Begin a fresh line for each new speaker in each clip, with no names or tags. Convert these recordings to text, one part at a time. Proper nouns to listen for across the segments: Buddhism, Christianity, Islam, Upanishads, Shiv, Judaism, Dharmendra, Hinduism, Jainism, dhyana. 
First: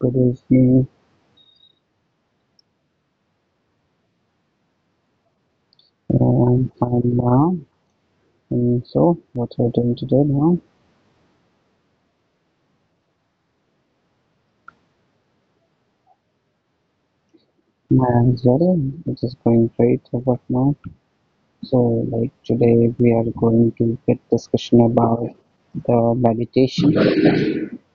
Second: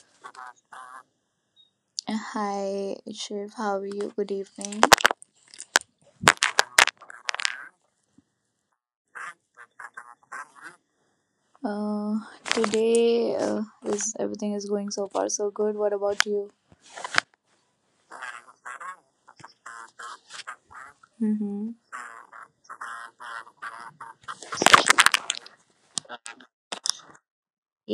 Good evening.
Hi, Shiv. How are you? Good evening.
I'm Ram. And so, what you're doing today, Ram?
Uh, today is everything is going so far so good. What about you?
I'm well. It is going great. How about now?
Mm-hmm.
So, today, we are going to get discussion about the meditation.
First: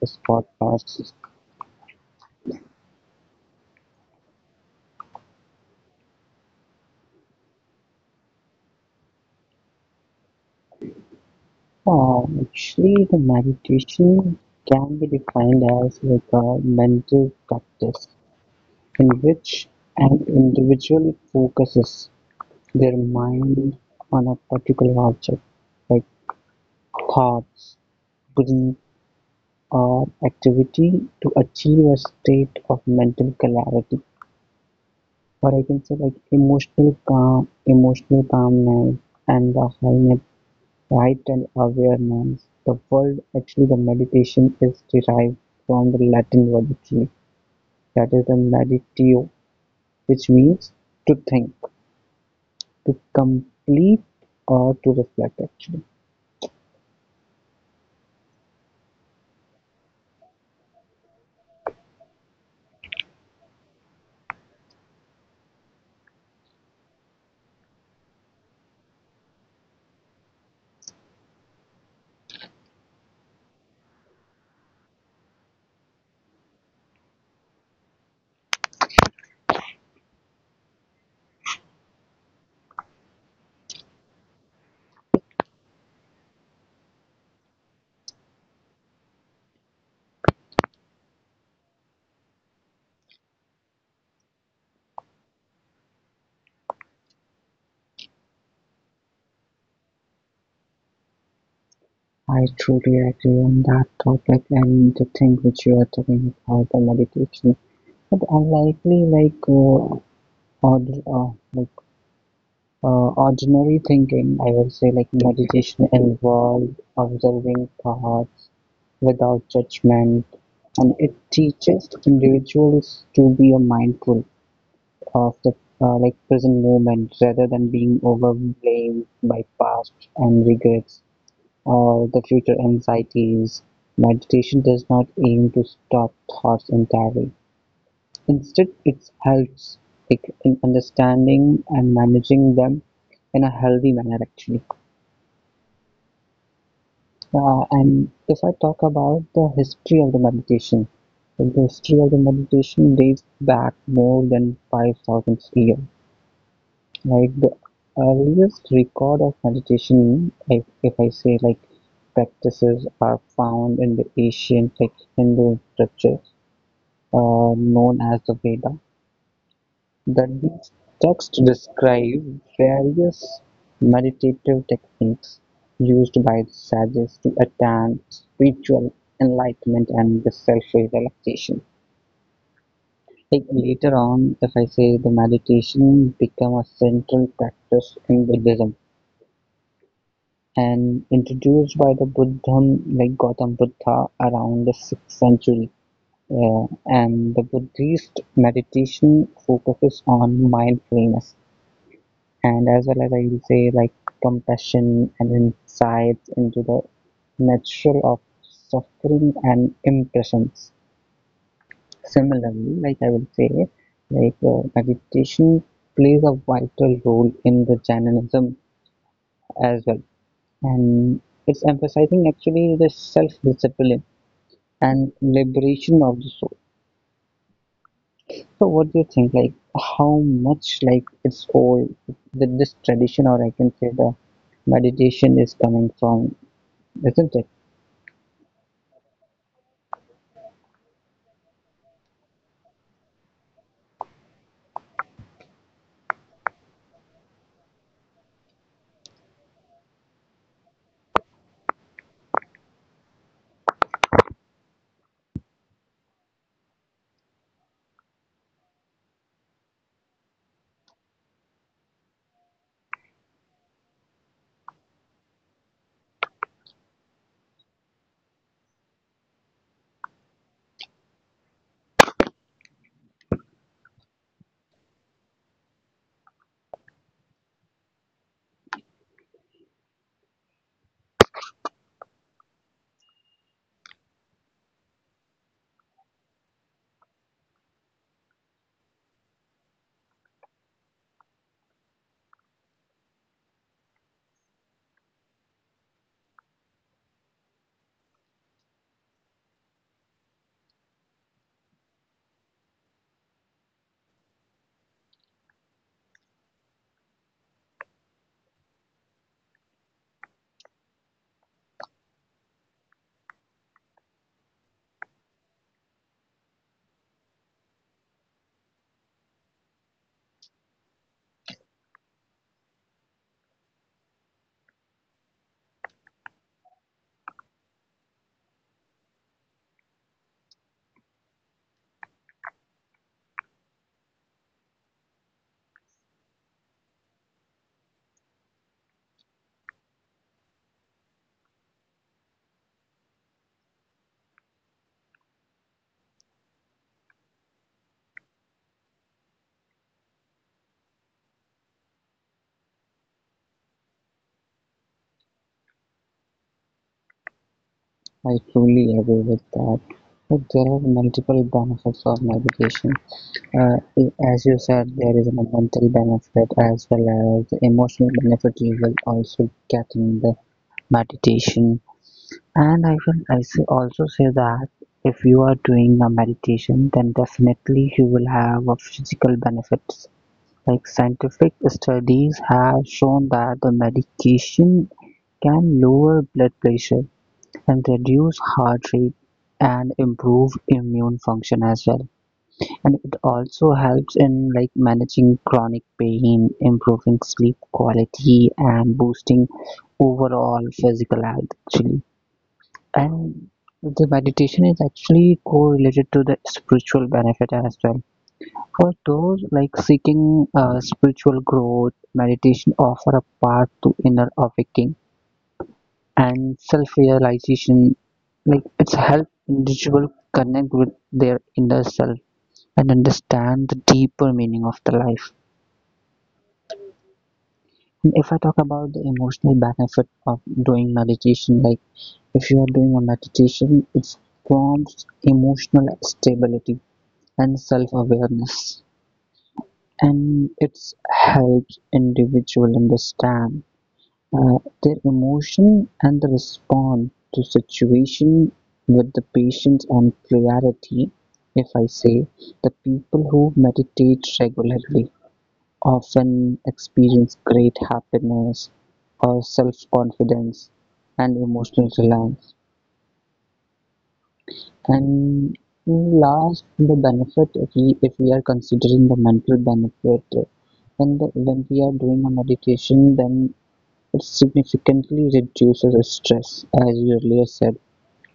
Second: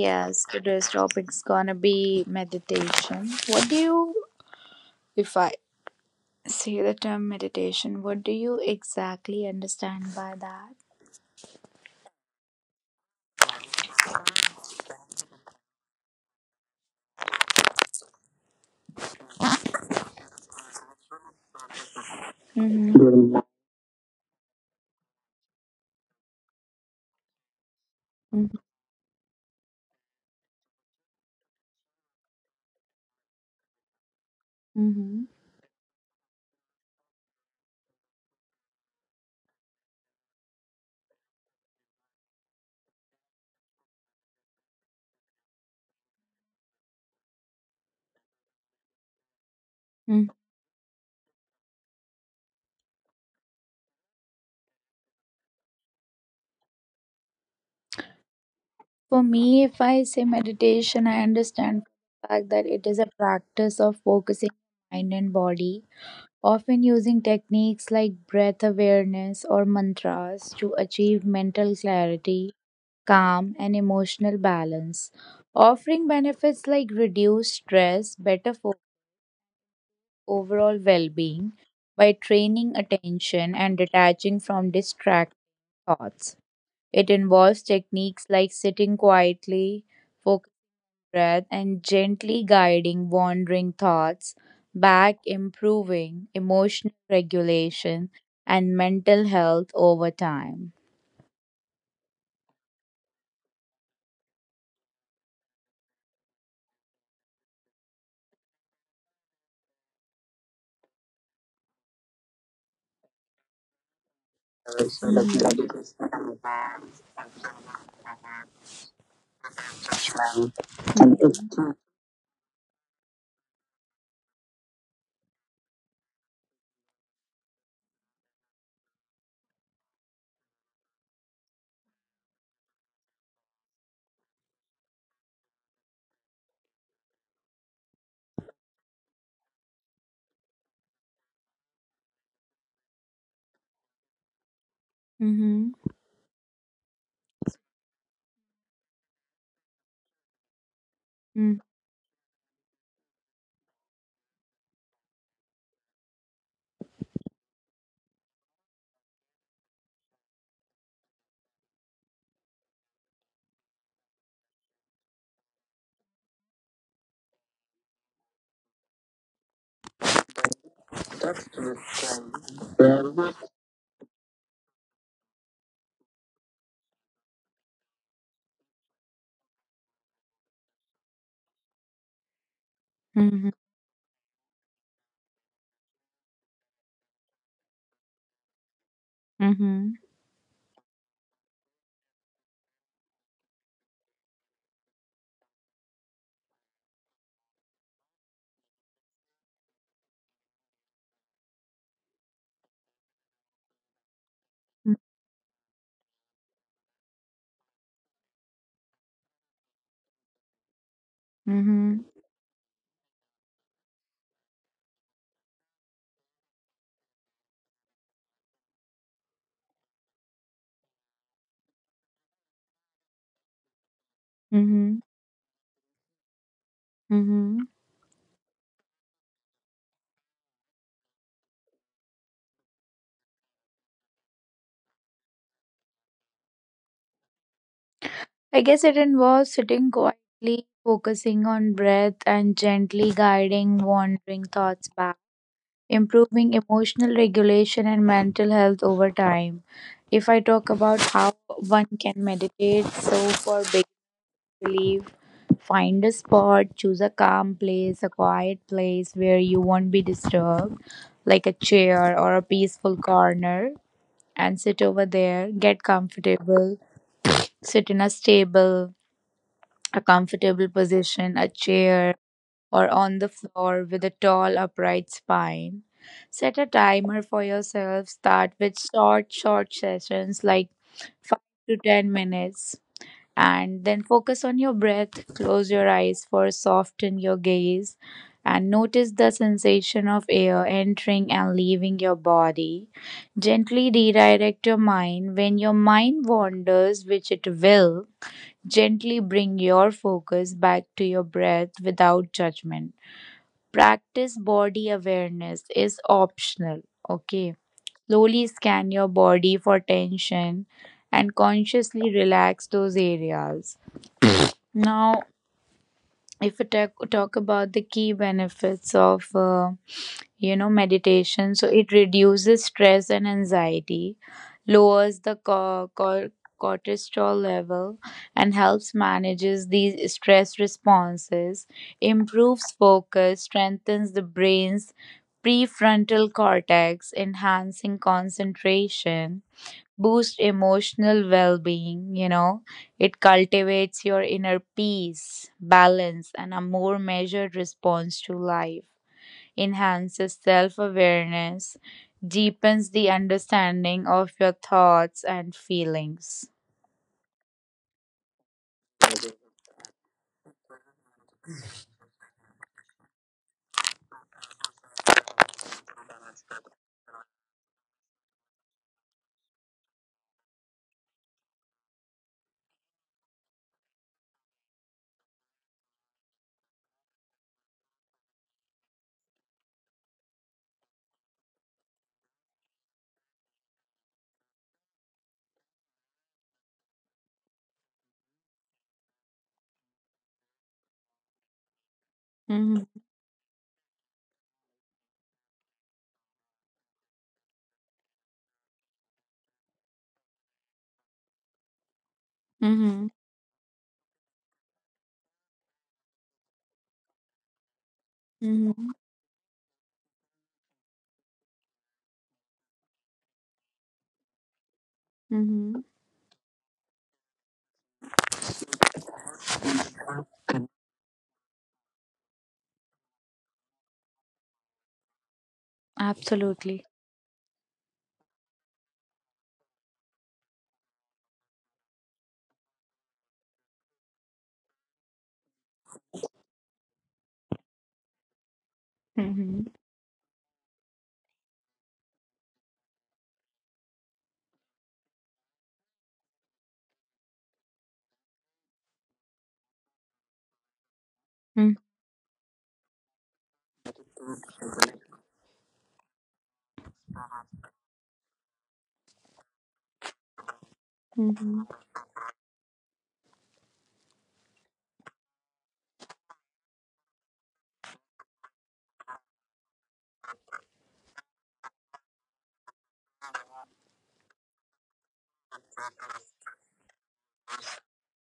This
today's
podcast.
topic is gonna be meditation. If I say the term meditation, what do you exactly understand by that?
Actually, the meditation can be defined as like a mental practice in which an individual focuses their
Mm-hmm.
mind on a particular object, like thoughts, brain, or activity to achieve a state of mental clarity,
Mm-hmm.
or I can say like emotional calm, emotional calmness, and the heightened awareness. The word actually, the meditation is derived from the Latin word actually, that is the meditio, which
Mm.
means to think, to complete, or to reflect actually.
For me, if I say meditation, I understand the fact that it is a practice of focusing mind and body often using techniques like breath awareness or mantras to achieve mental clarity, calm, and emotional balance, offering benefits like reduced stress, overall well being by training attention and detaching from distracting thoughts. It involves techniques like sitting quietly, breath and gently guiding wandering thoughts back, improving emotional regulation and mental health over time.
I truly agree on that topic and the thing which you are talking about the meditation. But unlikely, like ord uh, like ordinary thinking, I would say like meditation involves observing thoughts without judgment, and it
Mm-hmm.
teaches individuals to be a mindful of the like present moment rather than being overwhelmed by past and regrets or the future anxieties. Meditation does not aim to stop thoughts entirely. Instead, it helps like, in understanding and managing them in a healthy manner, actually. And if I talk about the history of the meditation, the
Mm-hmm.
history of the meditation dates back more than 5,000 years. Like the earliest record of meditation, if I say like practices are found in the ancient like Hindu literature known as the Veda. That these texts describe various meditative techniques used by the sages to attain spiritual enlightenment and the self-realization. Like
Mm-hmm.
later on, if I say the meditation become a central practice in Buddhism and introduced by the Buddhism like Gautam Buddha around the 6th century. And the Buddhist meditation focuses on mindfulness and as well as I will say like
Mm-hmm.
compassion and insights into the nature of suffering and impressions.
Mm-hmm.
Similarly, like I will say, like meditation plays a vital role in the Jainism as well and it's emphasizing actually the self-discipline and liberation of the soul.
Mm-hmm.
So, what do you think? Like, how much like it's old that this tradition, or I can say the meditation, is coming from, isn't it?
I guess it involves sitting quietly, focusing on breath, and gently guiding wandering thoughts back, improving emotional regulation and mental health over time. If I talk about how one can meditate, so for big relief, find a spot, choose a calm place, a quiet place where you won't be disturbed, like a chair or a peaceful corner, and sit over there, get comfortable, sit in a stable, a comfortable position, a chair or on the floor with a tall, upright spine. Set a timer for yourself. Start with short sessions like 5 to 10 minutes. And then focus on your breath. Close your eyes for soften your gaze and notice the sensation of air entering and leaving your body. Gently redirect your mind. When your mind wanders, which it will, gently bring your focus back to your breath without judgment. Practice body awareness is optional. Okay. Slowly scan your body for tension and consciously relax those areas. Now, if we talk about the key benefits of meditation, so it reduces stress and anxiety, lowers the cortisol level and helps manages these stress responses, improves focus, strengthens the brain's prefrontal cortex, enhancing concentration, boost emotional well-being, it cultivates your inner peace, balance, and a more measured response to life, enhances self-awareness, deepens the understanding of your thoughts and feelings.
I truly agree with that. But there are multiple benefits of meditation. Uh, as you said, there is a mental benefit as well as the emotional benefit you will also get in the meditation. And I say also say that if you are doing a meditation, then definitely you will have a physical benefits. Like scientific studies have shown that the medication can lower blood pressure and reduce heart rate and improve immune function as well.
Mm-hmm.
And it also helps in like managing chronic pain, improving sleep quality, and boosting overall physical health actually.
Mm-hmm.
And the meditation is actually correlated to the spiritual benefit as well
Mm-hmm.
for those like seeking spiritual growth meditation offer a path to inner awakening
Mm-hmm.
and self-realization, like it's help individual connect with their inner self and understand the deeper meaning of the life.
Absolutely.
And if I talk about the emotional benefit of doing meditation, like if you are doing a meditation it forms emotional stability and self-awareness
Mm-hmm.
and it's helps individual understand their emotion and the respond to situation with the patience and clarity. If
Mm-hmm.
I say the people who meditate regularly often experience great happiness or self-confidence and
Mm-hmm.
emotional reliance. And last, the benefit, if we are considering the mental benefit, when we are doing a meditation, then it significantly reduces stress, as you earlier said.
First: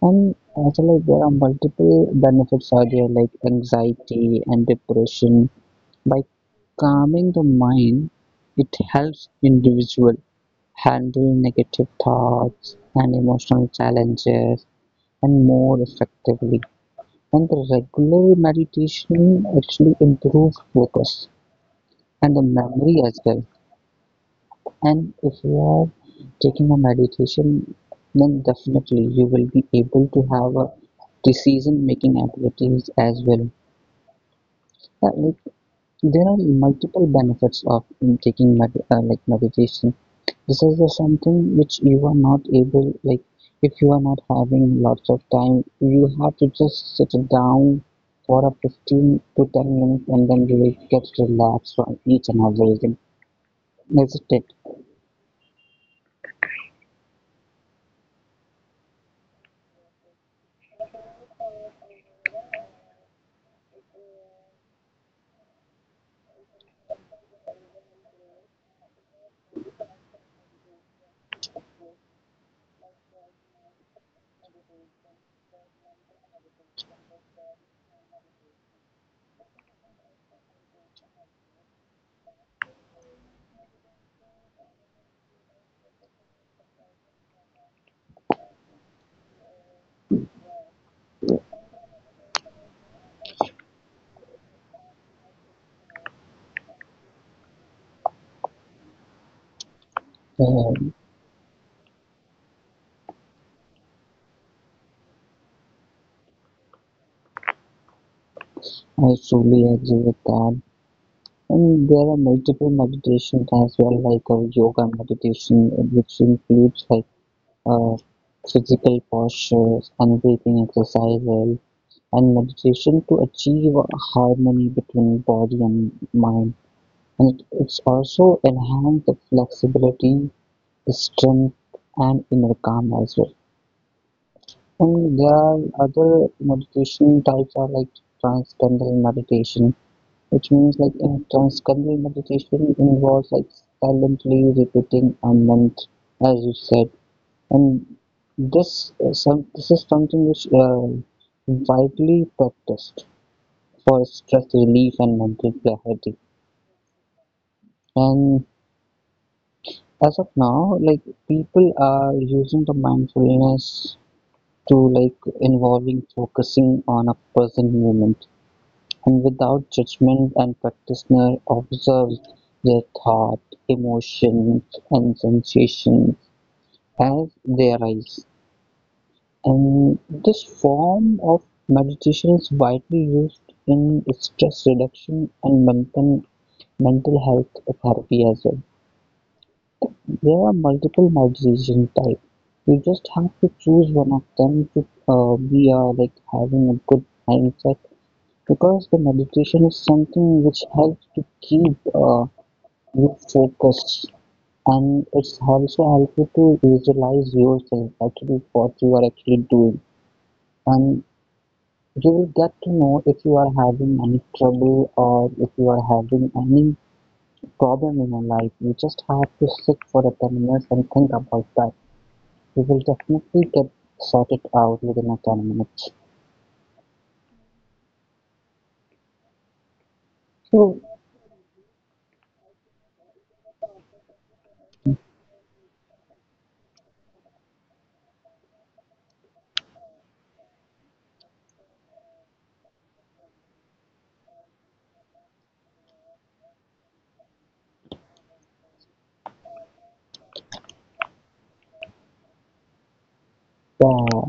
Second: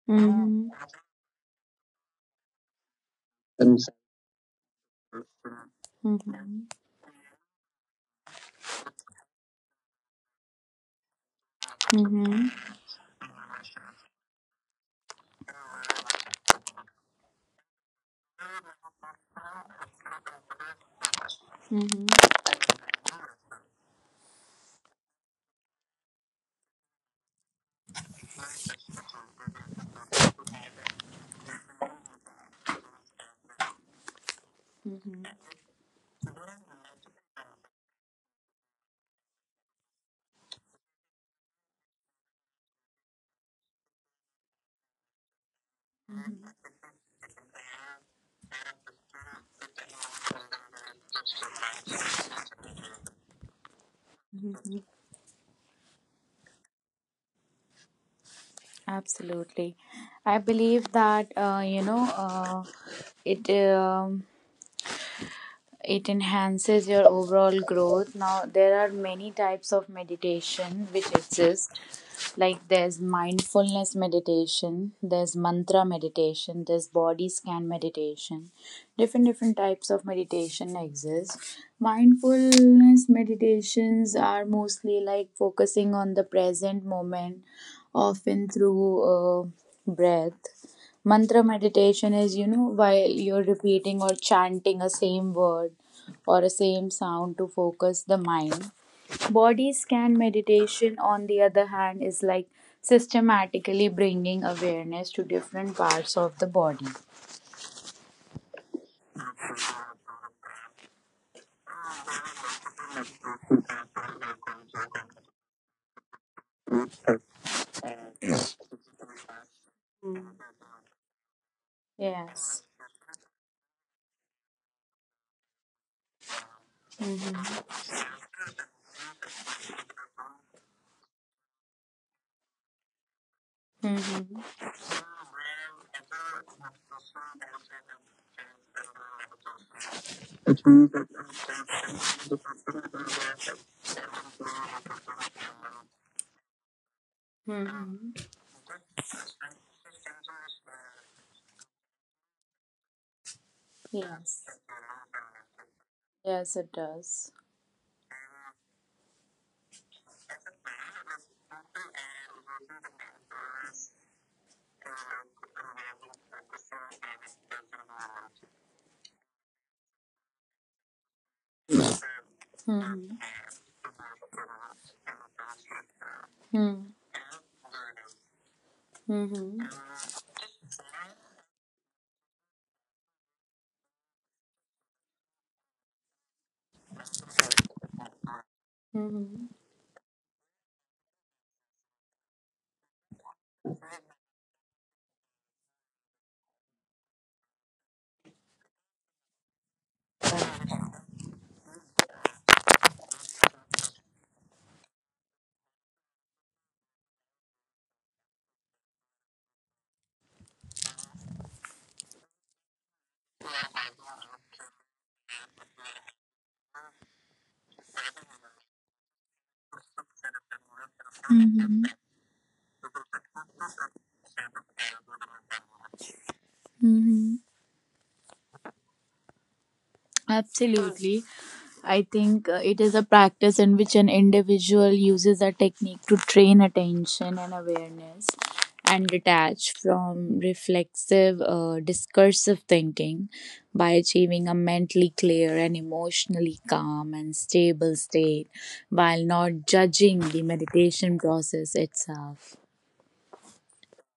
And
Mm-hmm.
also, like, there are multiple benefits out there, like anxiety and depression. By
Mm-hmm.
calming the mind, it helps individual handle negative thoughts and emotional challenges and more effectively, and the regular meditation actually improves focus
Mm-hmm.
and the memory as well. And if you are taking a meditation, then definitely you will be able to have a decision making abilities as well. Like there are multiple benefits of like meditation. This is the something which you are not able like if you are not having lots of time you have to just sit down for a 15 to 10 minutes and then you will get relaxed from each and everything, isn't it?
Mm-hmm. Absolutely. I believe that, it. Um, it enhances your overall growth. Now there are many types of meditation which exist, like there's mindfulness meditation, there's mantra meditation, there's body scan meditation, different types of meditation exist. Mindfulness meditations are mostly like focusing on the present moment, often through breath. Mantra meditation is, you know, while you're repeating or chanting a same word or a same sound to focus the mind. Body scan
Uh,
meditation, on the other hand, is like systematically bringing awareness to different parts of the body.
I truly agree with that and there are multiple meditations as well, like a yoga meditation which includes like uh, physical postures and breathing exercises and
Yes.
meditation to achieve harmony between body and mind. And
Mm-hmm.
it's also enhanced the flexibility, the strength, and inner calm as well.
Mm-hmm.
And there are other meditation types are like transcendental meditation, which means like in transcendental meditation involves like silently repeating a mantra, as you said. And
Mm-hmm.
this is something which widely practiced for
Yeah.
stress relief and mental clarity.
Yes, it does.
And as of now, like people are using the mindfulness to like involving focusing on a present moment and without judgment and practitioner observes their
Mm-hmm.
thought, emotions and sensations as they arise.
Mm-hmm.
And this form of meditation is widely used in stress reduction and mental health therapy as well.
Mm-hmm. Mm-hmm.
There are multiple migration type. You just have to choose one of them to be like having a good mindset because the meditation is something which helps to keep you focused and it's also helps you to visualize yourself actually what you are actually doing and you will get to know if you are having any trouble or if you are having any problem in your life. You just have to sit for a 10 minutes and think about that we will definitely get sorted out within a 10 minutes.
Mm-hmm.
So,
Absolutely. I think it is a practice in which an individual uses a technique to train attention and awareness and detach from reflexive, discursive thinking by achieving a mentally clear and emotionally calm and stable state while not judging the meditation process itself.
uh,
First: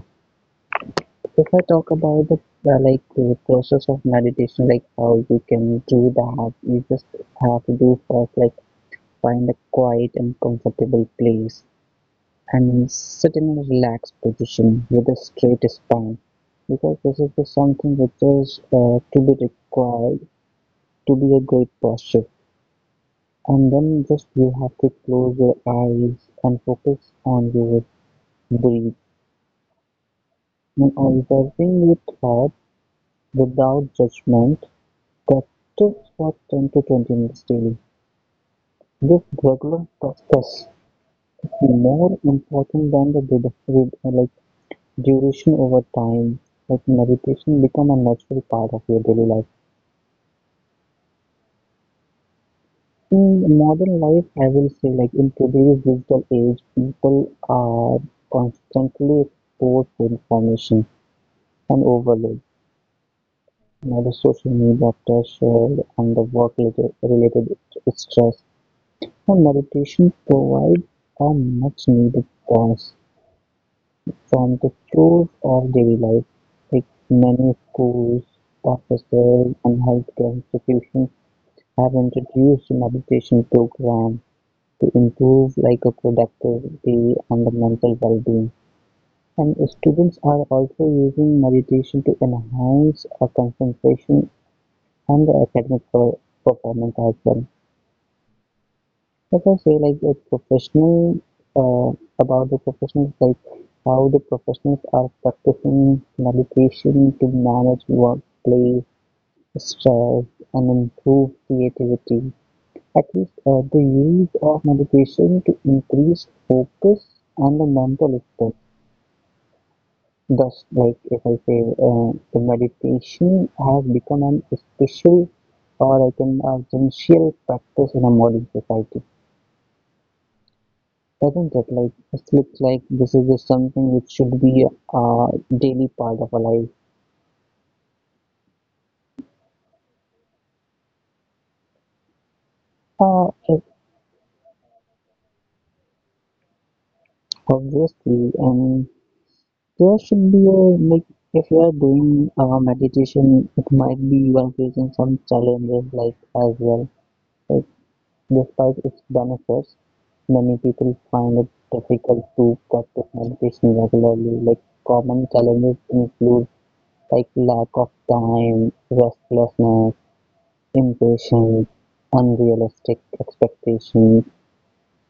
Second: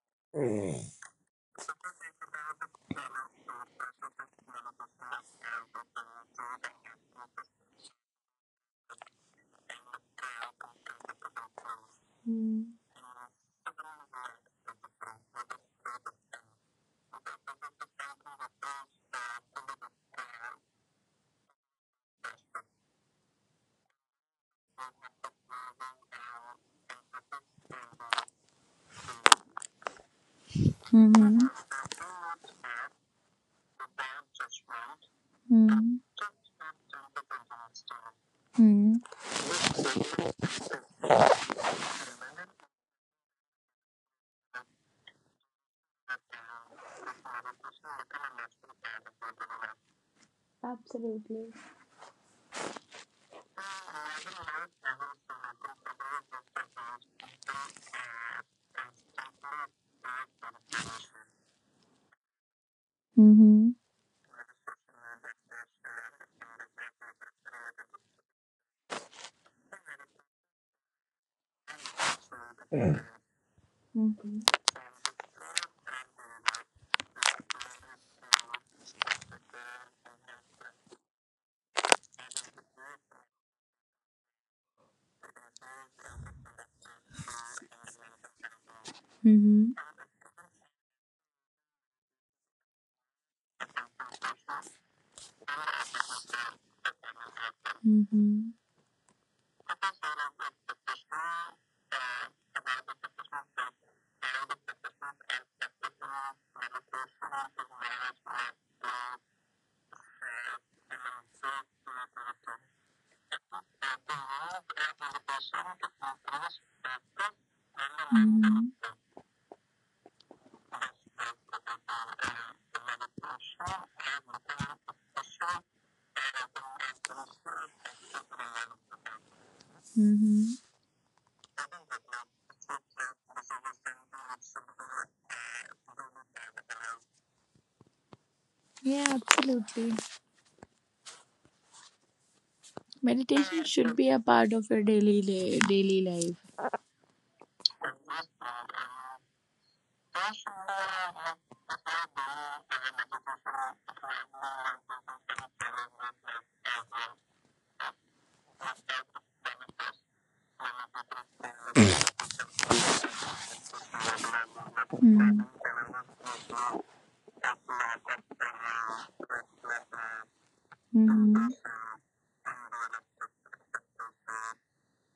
if I talk about the like the process of meditation, like how you can do that, you just have to do first, like find a quiet and comfortable place
Hmm.
and sit in a relaxed position with a straight spine because this is something which is to be required to be a great posture. And then just you have to close your eyes and focus on your breath in
Mm-hmm.
observing with thought, without judgment,
Mm-hmm.
practice for 10 to 20 minutes daily.
Mm-hmm.
This regular practice is more important than the like duration over time. Like meditation become a natural part of your daily life.
Absolutely.
In modern life, I will say like in today's digital age, people are constantly exposed to information and overload.
Mm-hmm.
Now the social media pressure and the work related stress, the meditations provide a much-needed pause
Hmm.
from the chores of daily life, like many schools, offices, and healthcare institutions have introduced meditation programs to improve like a productivity and the mental well-being. And
Mm-hmm.
students are also using meditation to enhance a concentration and the performance as well.
Mm-hmm.
If I say like a professional uh, about the professionals, like how the professionals are practicing meditation to manage workplace stress and improve creativity. At least the use of meditation to increase focus and the mental strength. Thus, like if I say, the meditation has become an special or I can essential practice in a modern society.
Mm-hmm.
Doesn't it like it looks like this is just something which should be a daily part of our life?
Yeah, absolutely.
Uh,
Meditation
it-
should be a part of your daily life.
obviously, and there should be a like if you are doing meditation, it might be you are facing some challenges like as well. Like despite its benefits, many people find it difficult to practice meditation regularly. Like common
Mm-hmm.
challenges include like lack of time, restlessness,
Mm-hmm.
impatient, unrealistic expectations:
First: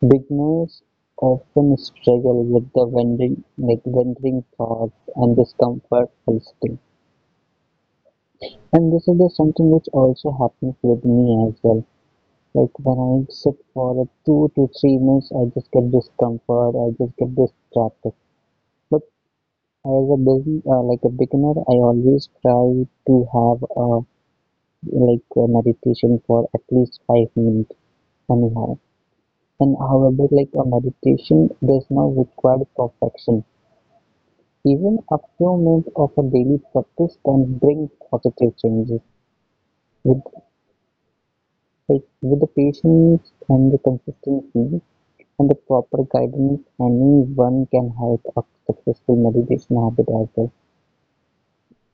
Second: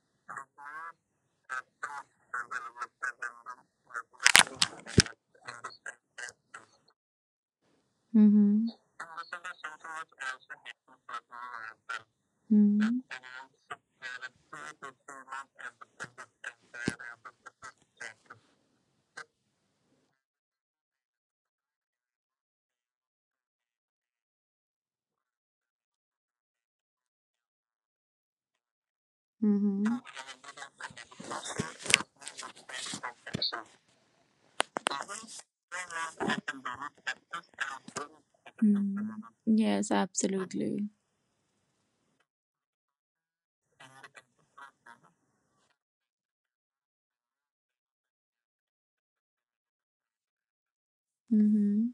beginners often struggle with the wandering thoughts and discomfort eliciting.
Mm-hmm.
And this is the something which also happens with me as well. Like when I sit for a 2 to 3 minutes, I just get discomfort. I just get distracted. But as a business, like a beginner, I always try to have a like a meditation for at least 5 minutes anyhow. And
Mm-hmm.
however, like a meditation does not require perfection. Even a few minutes of a daily practice can bring positive changes.
Mm-hmm. Yes,
With
absolutely.
like with the patience and the consistency and the proper guidance, anyone can have a successful meditation habit as well.
Mm-hmm.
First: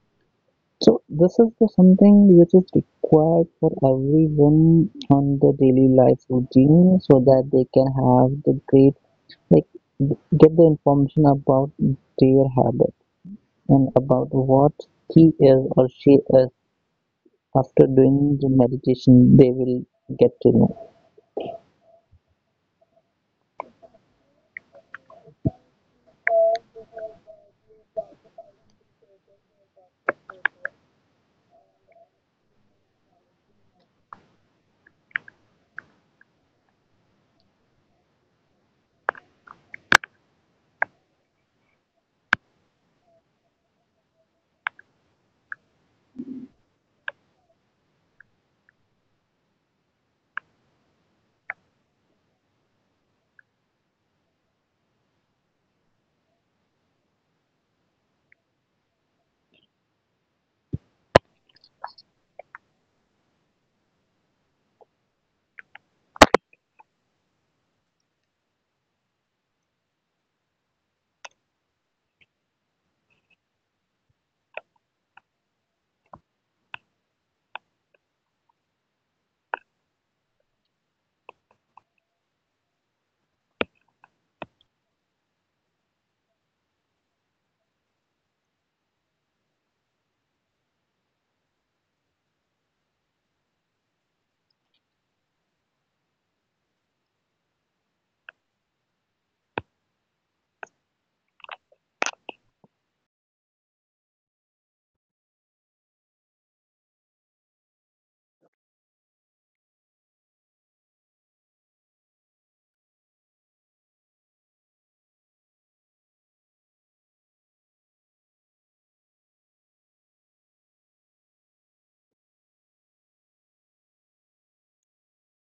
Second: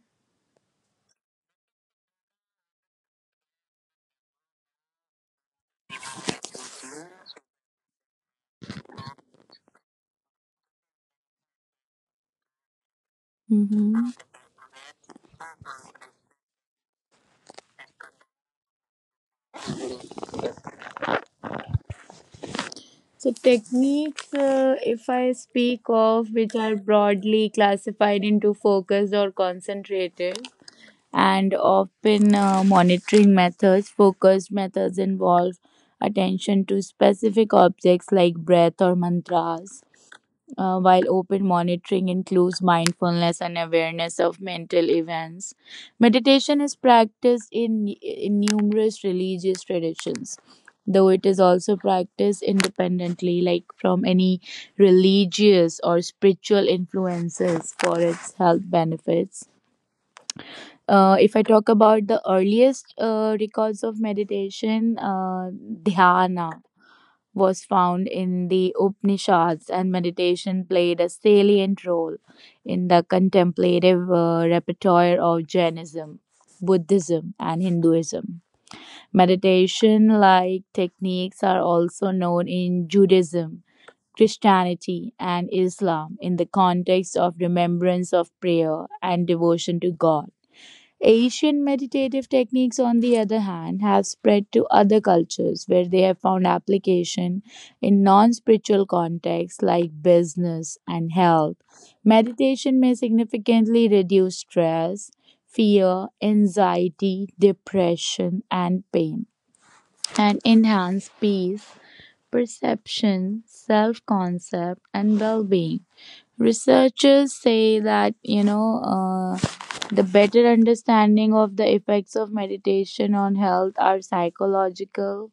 So this is the something which is required for everyone on the daily life routine so that they can have the great like get the information about their habit and
Mm-hmm.
about what he is or she is. After doing the meditation, they will get to know.
So, techniques, if I speak of, which are broadly classified into focused or concentrated, and often monitoring methods, focused methods involve attention to specific objects like breath or mantras. While open monitoring includes mindfulness and awareness of mental events, meditation is practiced in numerous religious traditions, though it is also practiced independently, like from any religious or spiritual influences for its health benefits. If I talk about the earliest records of meditation, dhyana was found in the Upanishads, and meditation played a salient role in the contemplative repertoire of Jainism, Buddhism, and Hinduism. Meditation like techniques are also known in Judaism, Christianity, and Islam in the context of remembrance of prayer and devotion to God. Asian meditative techniques, on the other hand, have spread to other cultures where they have found application in non spiritual contexts like business and health. Meditation may significantly reduce stress, fear, anxiety, depression, and pain, and enhance peace, perception, self concept, and well being. Researchers say that, the better understanding of the effects of meditation on health are psychological,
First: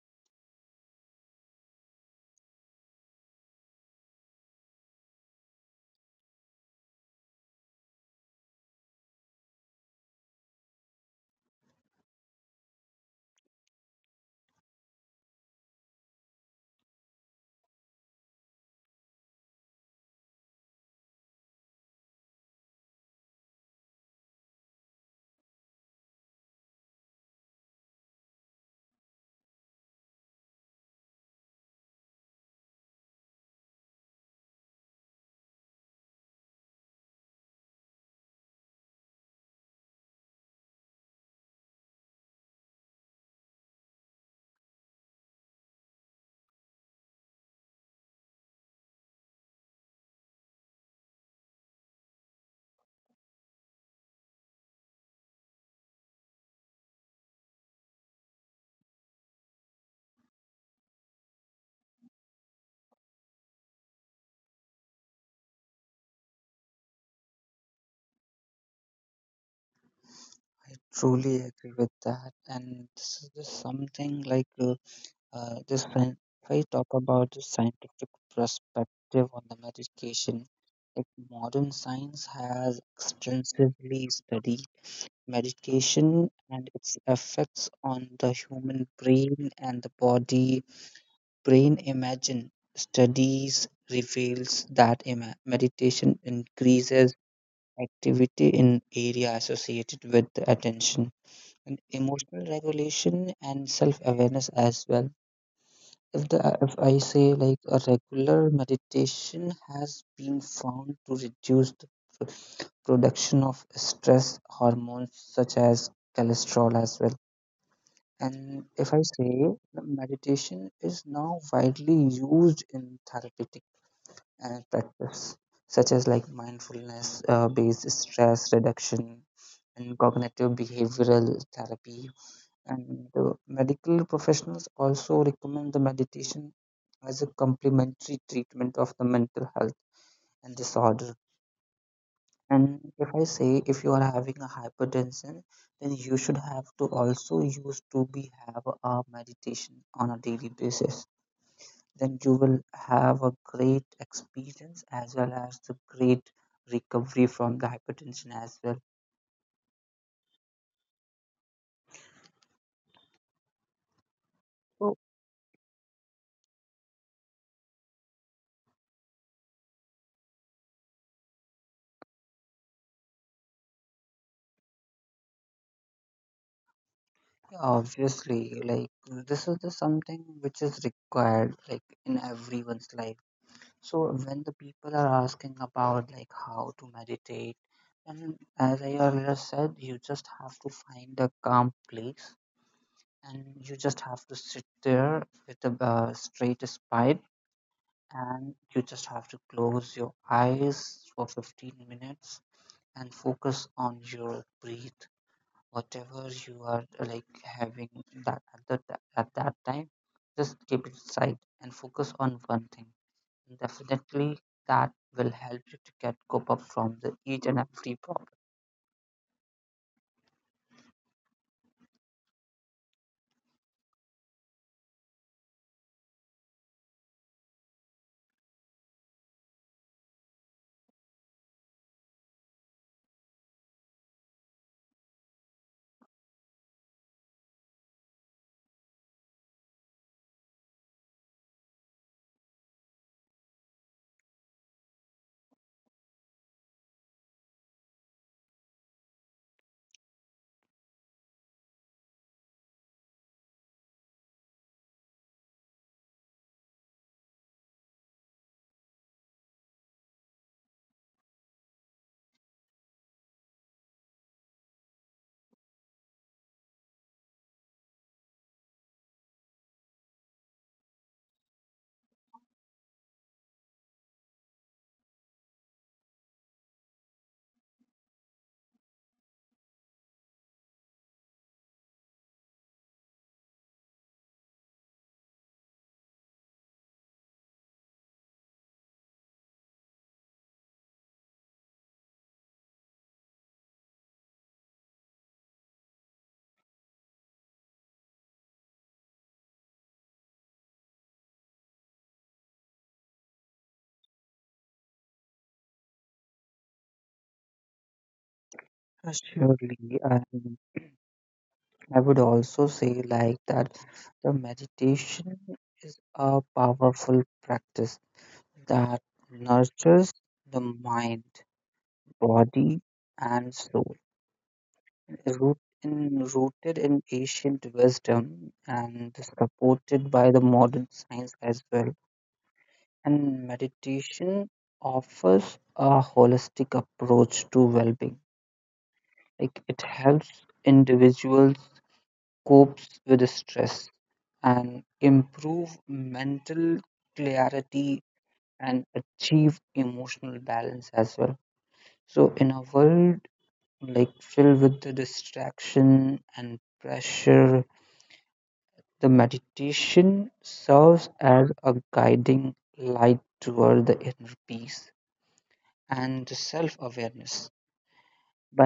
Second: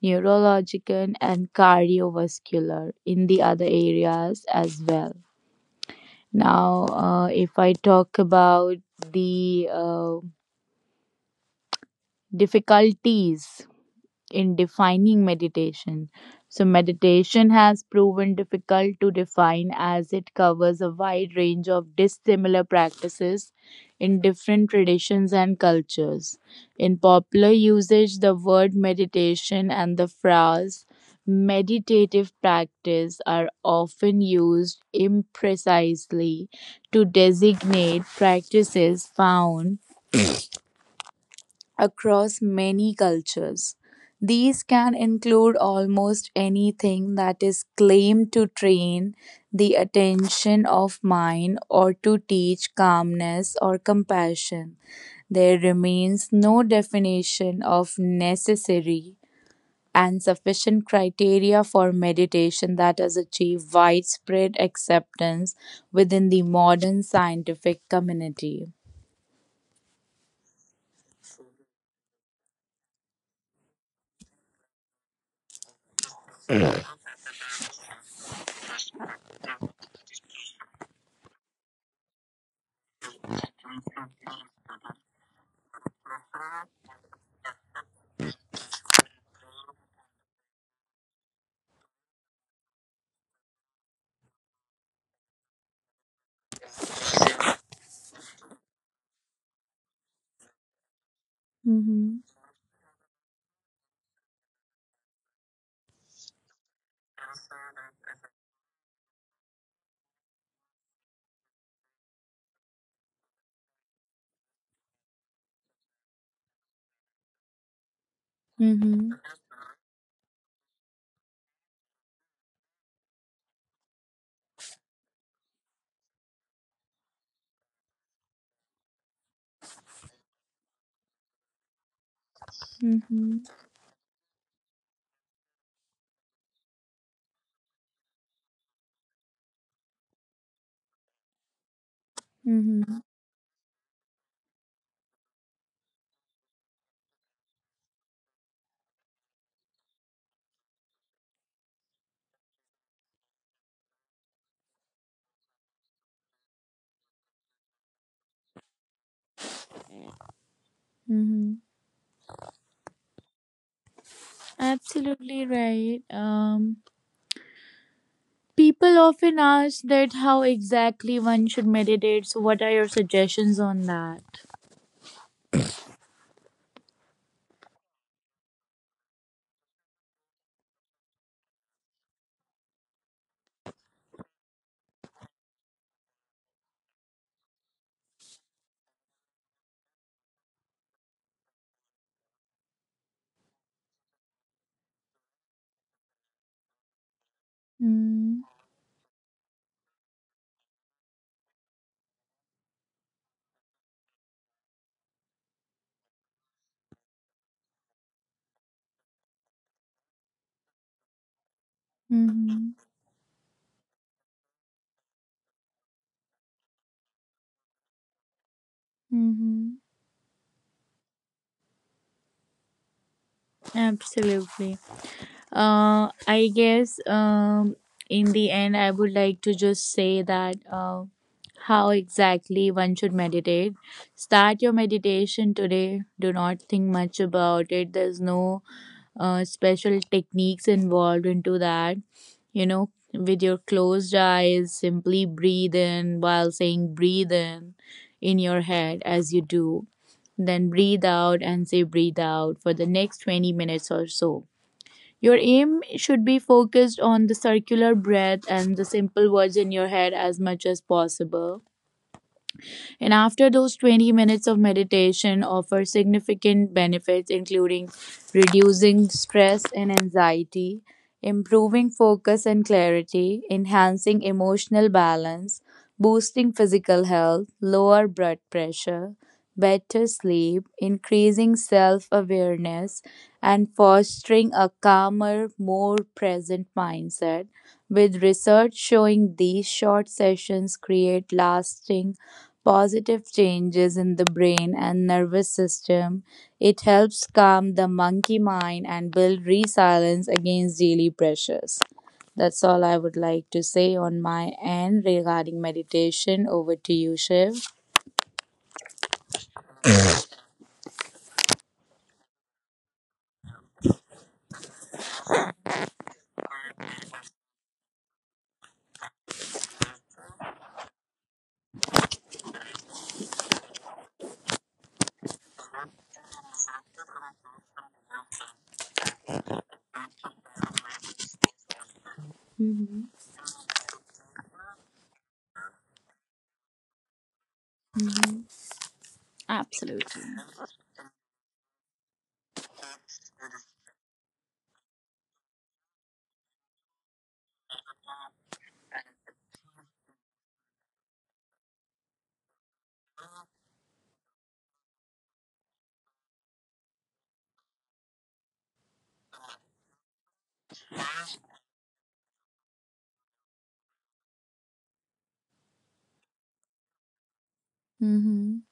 neurological, and cardiovascular in the other areas as well. Now, if I talk about the difficulties in defining meditation. So, meditation has proven difficult to define as it covers a wide range of dissimilar practices in different traditions and cultures. In popular usage, the word meditation and the phrase meditative practice are often used imprecisely to designate practices found across many cultures. These can include almost anything that is claimed to train the attention of mind or to teach calmness or compassion. There remains no definition of necessary and sufficient criteria for meditation that has achieved widespread acceptance within the modern scientific community.
I truly agree with that, and this is just something like this. When if I talk about the scientific perspective on the medication, like modern science has extensively studied medication and its effects on the human brain and the body brain imagine studies reveals that meditation increases activity in area associated with the attention and
Mm-hmm.
emotional regulation and self awareness as well. If the if I say like
Mm-hmm. Mm-hmm. Mm-hmm. Mm-hmm. Absolutely right. People often ask that how exactly one should meditate. So, what are your suggestions on that? Mm-hmm. Mm-hmm. Mm-hmm. Absolutely. I guess in the end, I would like to just say that how exactly one should meditate. Start your meditation today. Do not think much about it. There's no special techniques involved into that. You know, with your closed eyes, simply breathe in while saying breathe in your head as you do, then breathe out and say breathe out for the next 20 minutes or so. Your aim should be focused on the circular breath and the simple words in your head as much as possible, and after those 20 minutes of meditation offer significant benefits including reducing stress and anxiety, improving focus and clarity, enhancing emotional balance, boosting physical health, lower blood pressure, better sleep, increasing self-awareness and fostering a calmer, more present mindset with research showing these short sessions create lasting positive changes in the brain and nervous system. It helps calm the monkey mind and build resilience against daily pressures. That's all I would like to say on my end regarding meditation. Over to you, Shiv. Mm-hmm. Mm-hmm. Absolutely. Mm-hmm.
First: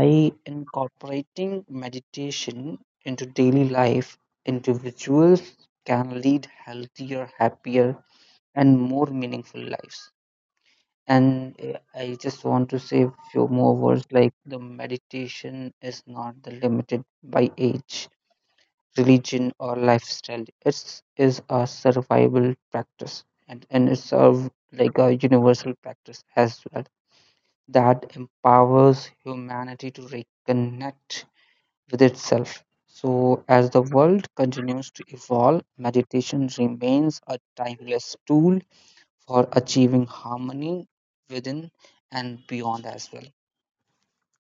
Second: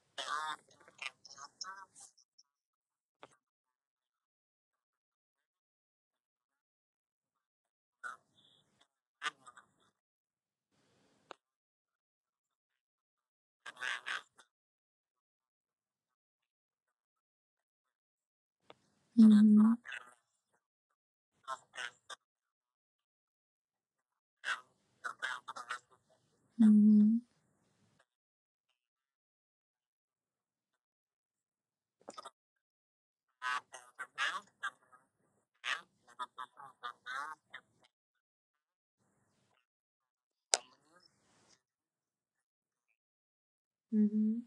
Mm-hmm. Mm-hmm. Mm-hmm.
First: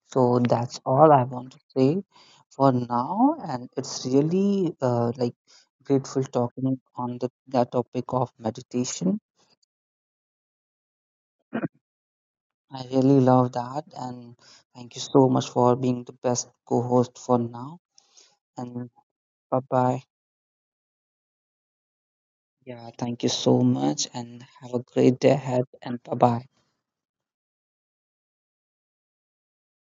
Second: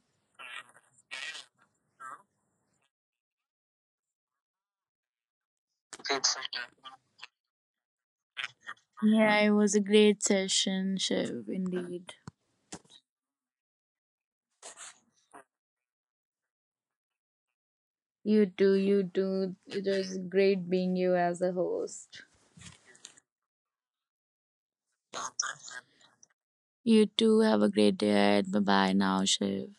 Yeah, it was a great session, Shiv, indeed. You too, you too. It was great being you as a host. You too. Have a great day ahead. Bye bye now, Shiv.